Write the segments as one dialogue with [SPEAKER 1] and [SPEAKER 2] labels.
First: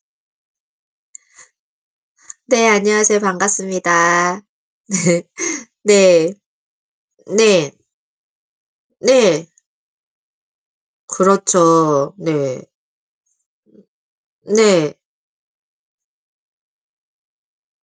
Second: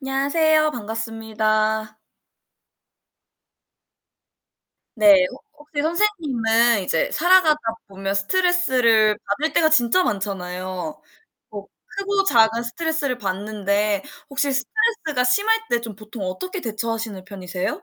[SPEAKER 1] 안녕하세요. 반갑습니다.
[SPEAKER 2] 네, 안녕하세요. 반갑습니다.
[SPEAKER 1] 네 혹 혹시
[SPEAKER 2] 네. 네.
[SPEAKER 1] 선생님은 이제 살아가다
[SPEAKER 2] 네.
[SPEAKER 1] 보면 스트레스를
[SPEAKER 2] 네.
[SPEAKER 1] 받을 때가 진짜 많잖아요. 뭐
[SPEAKER 2] 그렇죠,
[SPEAKER 1] 크고 작은
[SPEAKER 2] 네.
[SPEAKER 1] 스트레스를 받는데 혹시
[SPEAKER 2] 네.
[SPEAKER 1] 스트레스가 심할 때 좀 보통 어떻게 대처하시는 편이세요?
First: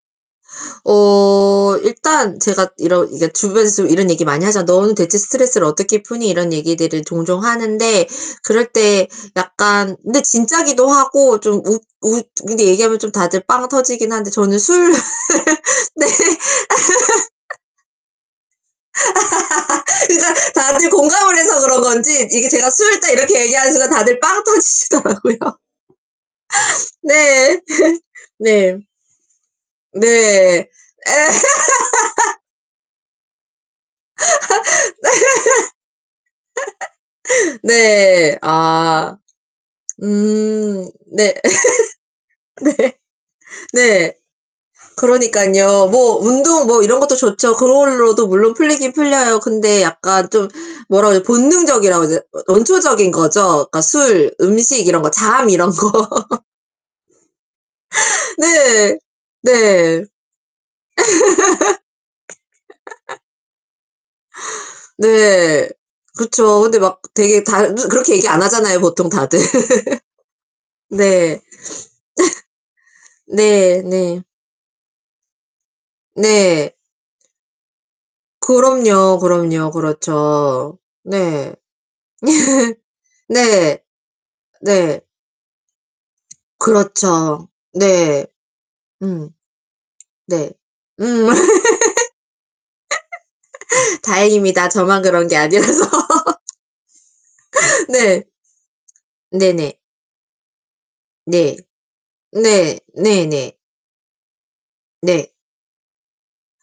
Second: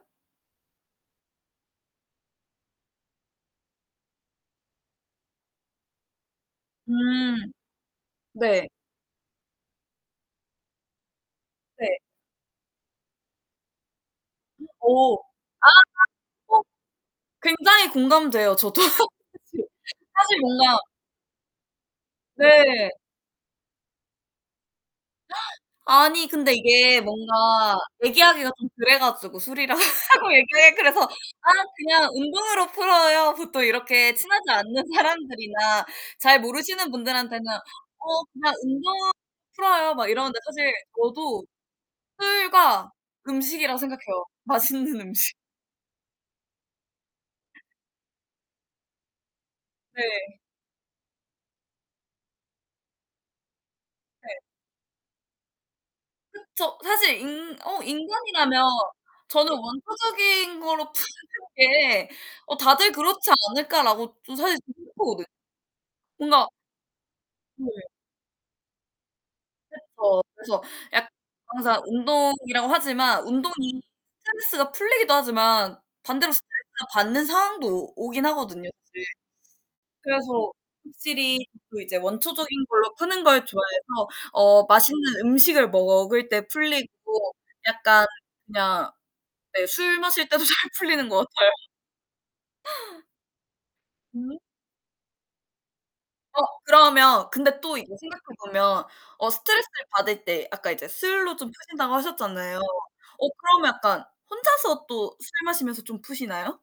[SPEAKER 2] 어 일단 제가 이러 그니까 주변에서 좀 이런 얘기 많이 하잖아. "너는 대체 스트레스를 어떻게 푸니." 이런 얘기들을 종종
[SPEAKER 1] 음.
[SPEAKER 2] 하는데 그럴
[SPEAKER 1] 네.
[SPEAKER 2] 때 약간 근데 진짜기도 하고 좀 웃
[SPEAKER 1] 네.
[SPEAKER 2] 웃 근데 얘기하면 좀 다들 빵 터지긴 한데 저는 술
[SPEAKER 1] 오. 아.
[SPEAKER 2] 네.
[SPEAKER 1] 어 굉장히 공감돼요. 저도 그쵸.
[SPEAKER 2] 그러니까
[SPEAKER 1] 사실 뭔가
[SPEAKER 2] 다들 공감을 해서 그런 건지 이게 제가
[SPEAKER 1] 네.
[SPEAKER 2] "술." 딱 이렇게 얘기하는 순간 다들 빵 터지시더라고요.
[SPEAKER 1] 아니 근데 이게
[SPEAKER 2] 네.
[SPEAKER 1] 뭔가 얘기하기가 좀
[SPEAKER 2] 네.
[SPEAKER 1] 그래 가지고 술이라 하고
[SPEAKER 2] 네. 에.
[SPEAKER 1] 얘기해 그래서 "아 그냥 운동으로 풀어요." 보통 이렇게 친하지 않는 사람들이나 잘 모르시는 분들한테는
[SPEAKER 2] 네.
[SPEAKER 1] "어
[SPEAKER 2] 네.
[SPEAKER 1] 그냥 운동으로
[SPEAKER 2] 아.
[SPEAKER 1] 풀어요." 막 이러는데 사실
[SPEAKER 2] 음 네.
[SPEAKER 1] 저도 술과
[SPEAKER 2] 네.
[SPEAKER 1] 음식이라고
[SPEAKER 2] 네.
[SPEAKER 1] 생각해요, 맛있는 음식.
[SPEAKER 2] 그러니깐요. 뭐 운동 뭐 이런 것도 좋죠. 그걸로도 물론 풀리긴 풀려요. 근데 약간
[SPEAKER 1] 네.
[SPEAKER 2] 좀 뭐라고 해야지 본능적이라고 해야 되나? 원초적인 거죠. 그니까 술,
[SPEAKER 1] 네.
[SPEAKER 2] 음식 이런 거 잠 이런 거.
[SPEAKER 1] 그쵸. 사실 인 어 인간이라면
[SPEAKER 2] 네.
[SPEAKER 1] 저는
[SPEAKER 2] 네.
[SPEAKER 1] 원초적인 거로 푸는 게 어 '다들 그렇지 않을까.'라고 저 사실 생각하거든.
[SPEAKER 2] 네.
[SPEAKER 1] 뭔가
[SPEAKER 2] 그쵸. 근데 막 되게 다
[SPEAKER 1] 네.
[SPEAKER 2] 그 그렇게 얘기 안 하잖아요, 보통 다들.
[SPEAKER 1] 그쵸. 그래서 약
[SPEAKER 2] 네.
[SPEAKER 1] 항상 운동이라고 하지만 운동이
[SPEAKER 2] 네네.
[SPEAKER 1] 스트레스가 풀리기도 하지만 반대로
[SPEAKER 2] 네.
[SPEAKER 1] 스트레스를 받는 상황도 오 오긴 하거든요 사실.
[SPEAKER 2] 그럼요, 그럼요.
[SPEAKER 1] 그래서
[SPEAKER 2] 그렇죠.
[SPEAKER 1] 확실히
[SPEAKER 2] 네.
[SPEAKER 1] 그 이제 원초적인 걸로 푸는 걸
[SPEAKER 2] 네.
[SPEAKER 1] 좋아해서 어
[SPEAKER 2] 네.
[SPEAKER 1] 맛있는 음식을 먹을 때 풀리고
[SPEAKER 2] 그렇죠.
[SPEAKER 1] 약간
[SPEAKER 2] 네.
[SPEAKER 1] 그냥
[SPEAKER 2] 음.
[SPEAKER 1] 네. 술 마실 때도
[SPEAKER 2] 네.
[SPEAKER 1] 잘 풀리는 것
[SPEAKER 2] 음.
[SPEAKER 1] 같아요. 음.
[SPEAKER 2] 다행입니다. 저만 그런 게 아니라서.
[SPEAKER 1] 어 그러면 근데 또 이게 생각해
[SPEAKER 2] 네.
[SPEAKER 1] 보면 어
[SPEAKER 2] 네네.
[SPEAKER 1] 스트레스를 받을 때 아까 이제 술로 좀
[SPEAKER 2] 네.
[SPEAKER 1] 푸신다고 하셨잖아요.
[SPEAKER 2] 네.
[SPEAKER 1] 어
[SPEAKER 2] 네네.
[SPEAKER 1] 그러면 약간 혼자서 또
[SPEAKER 2] 네.
[SPEAKER 1] 술 마시면서 좀 푸시나요?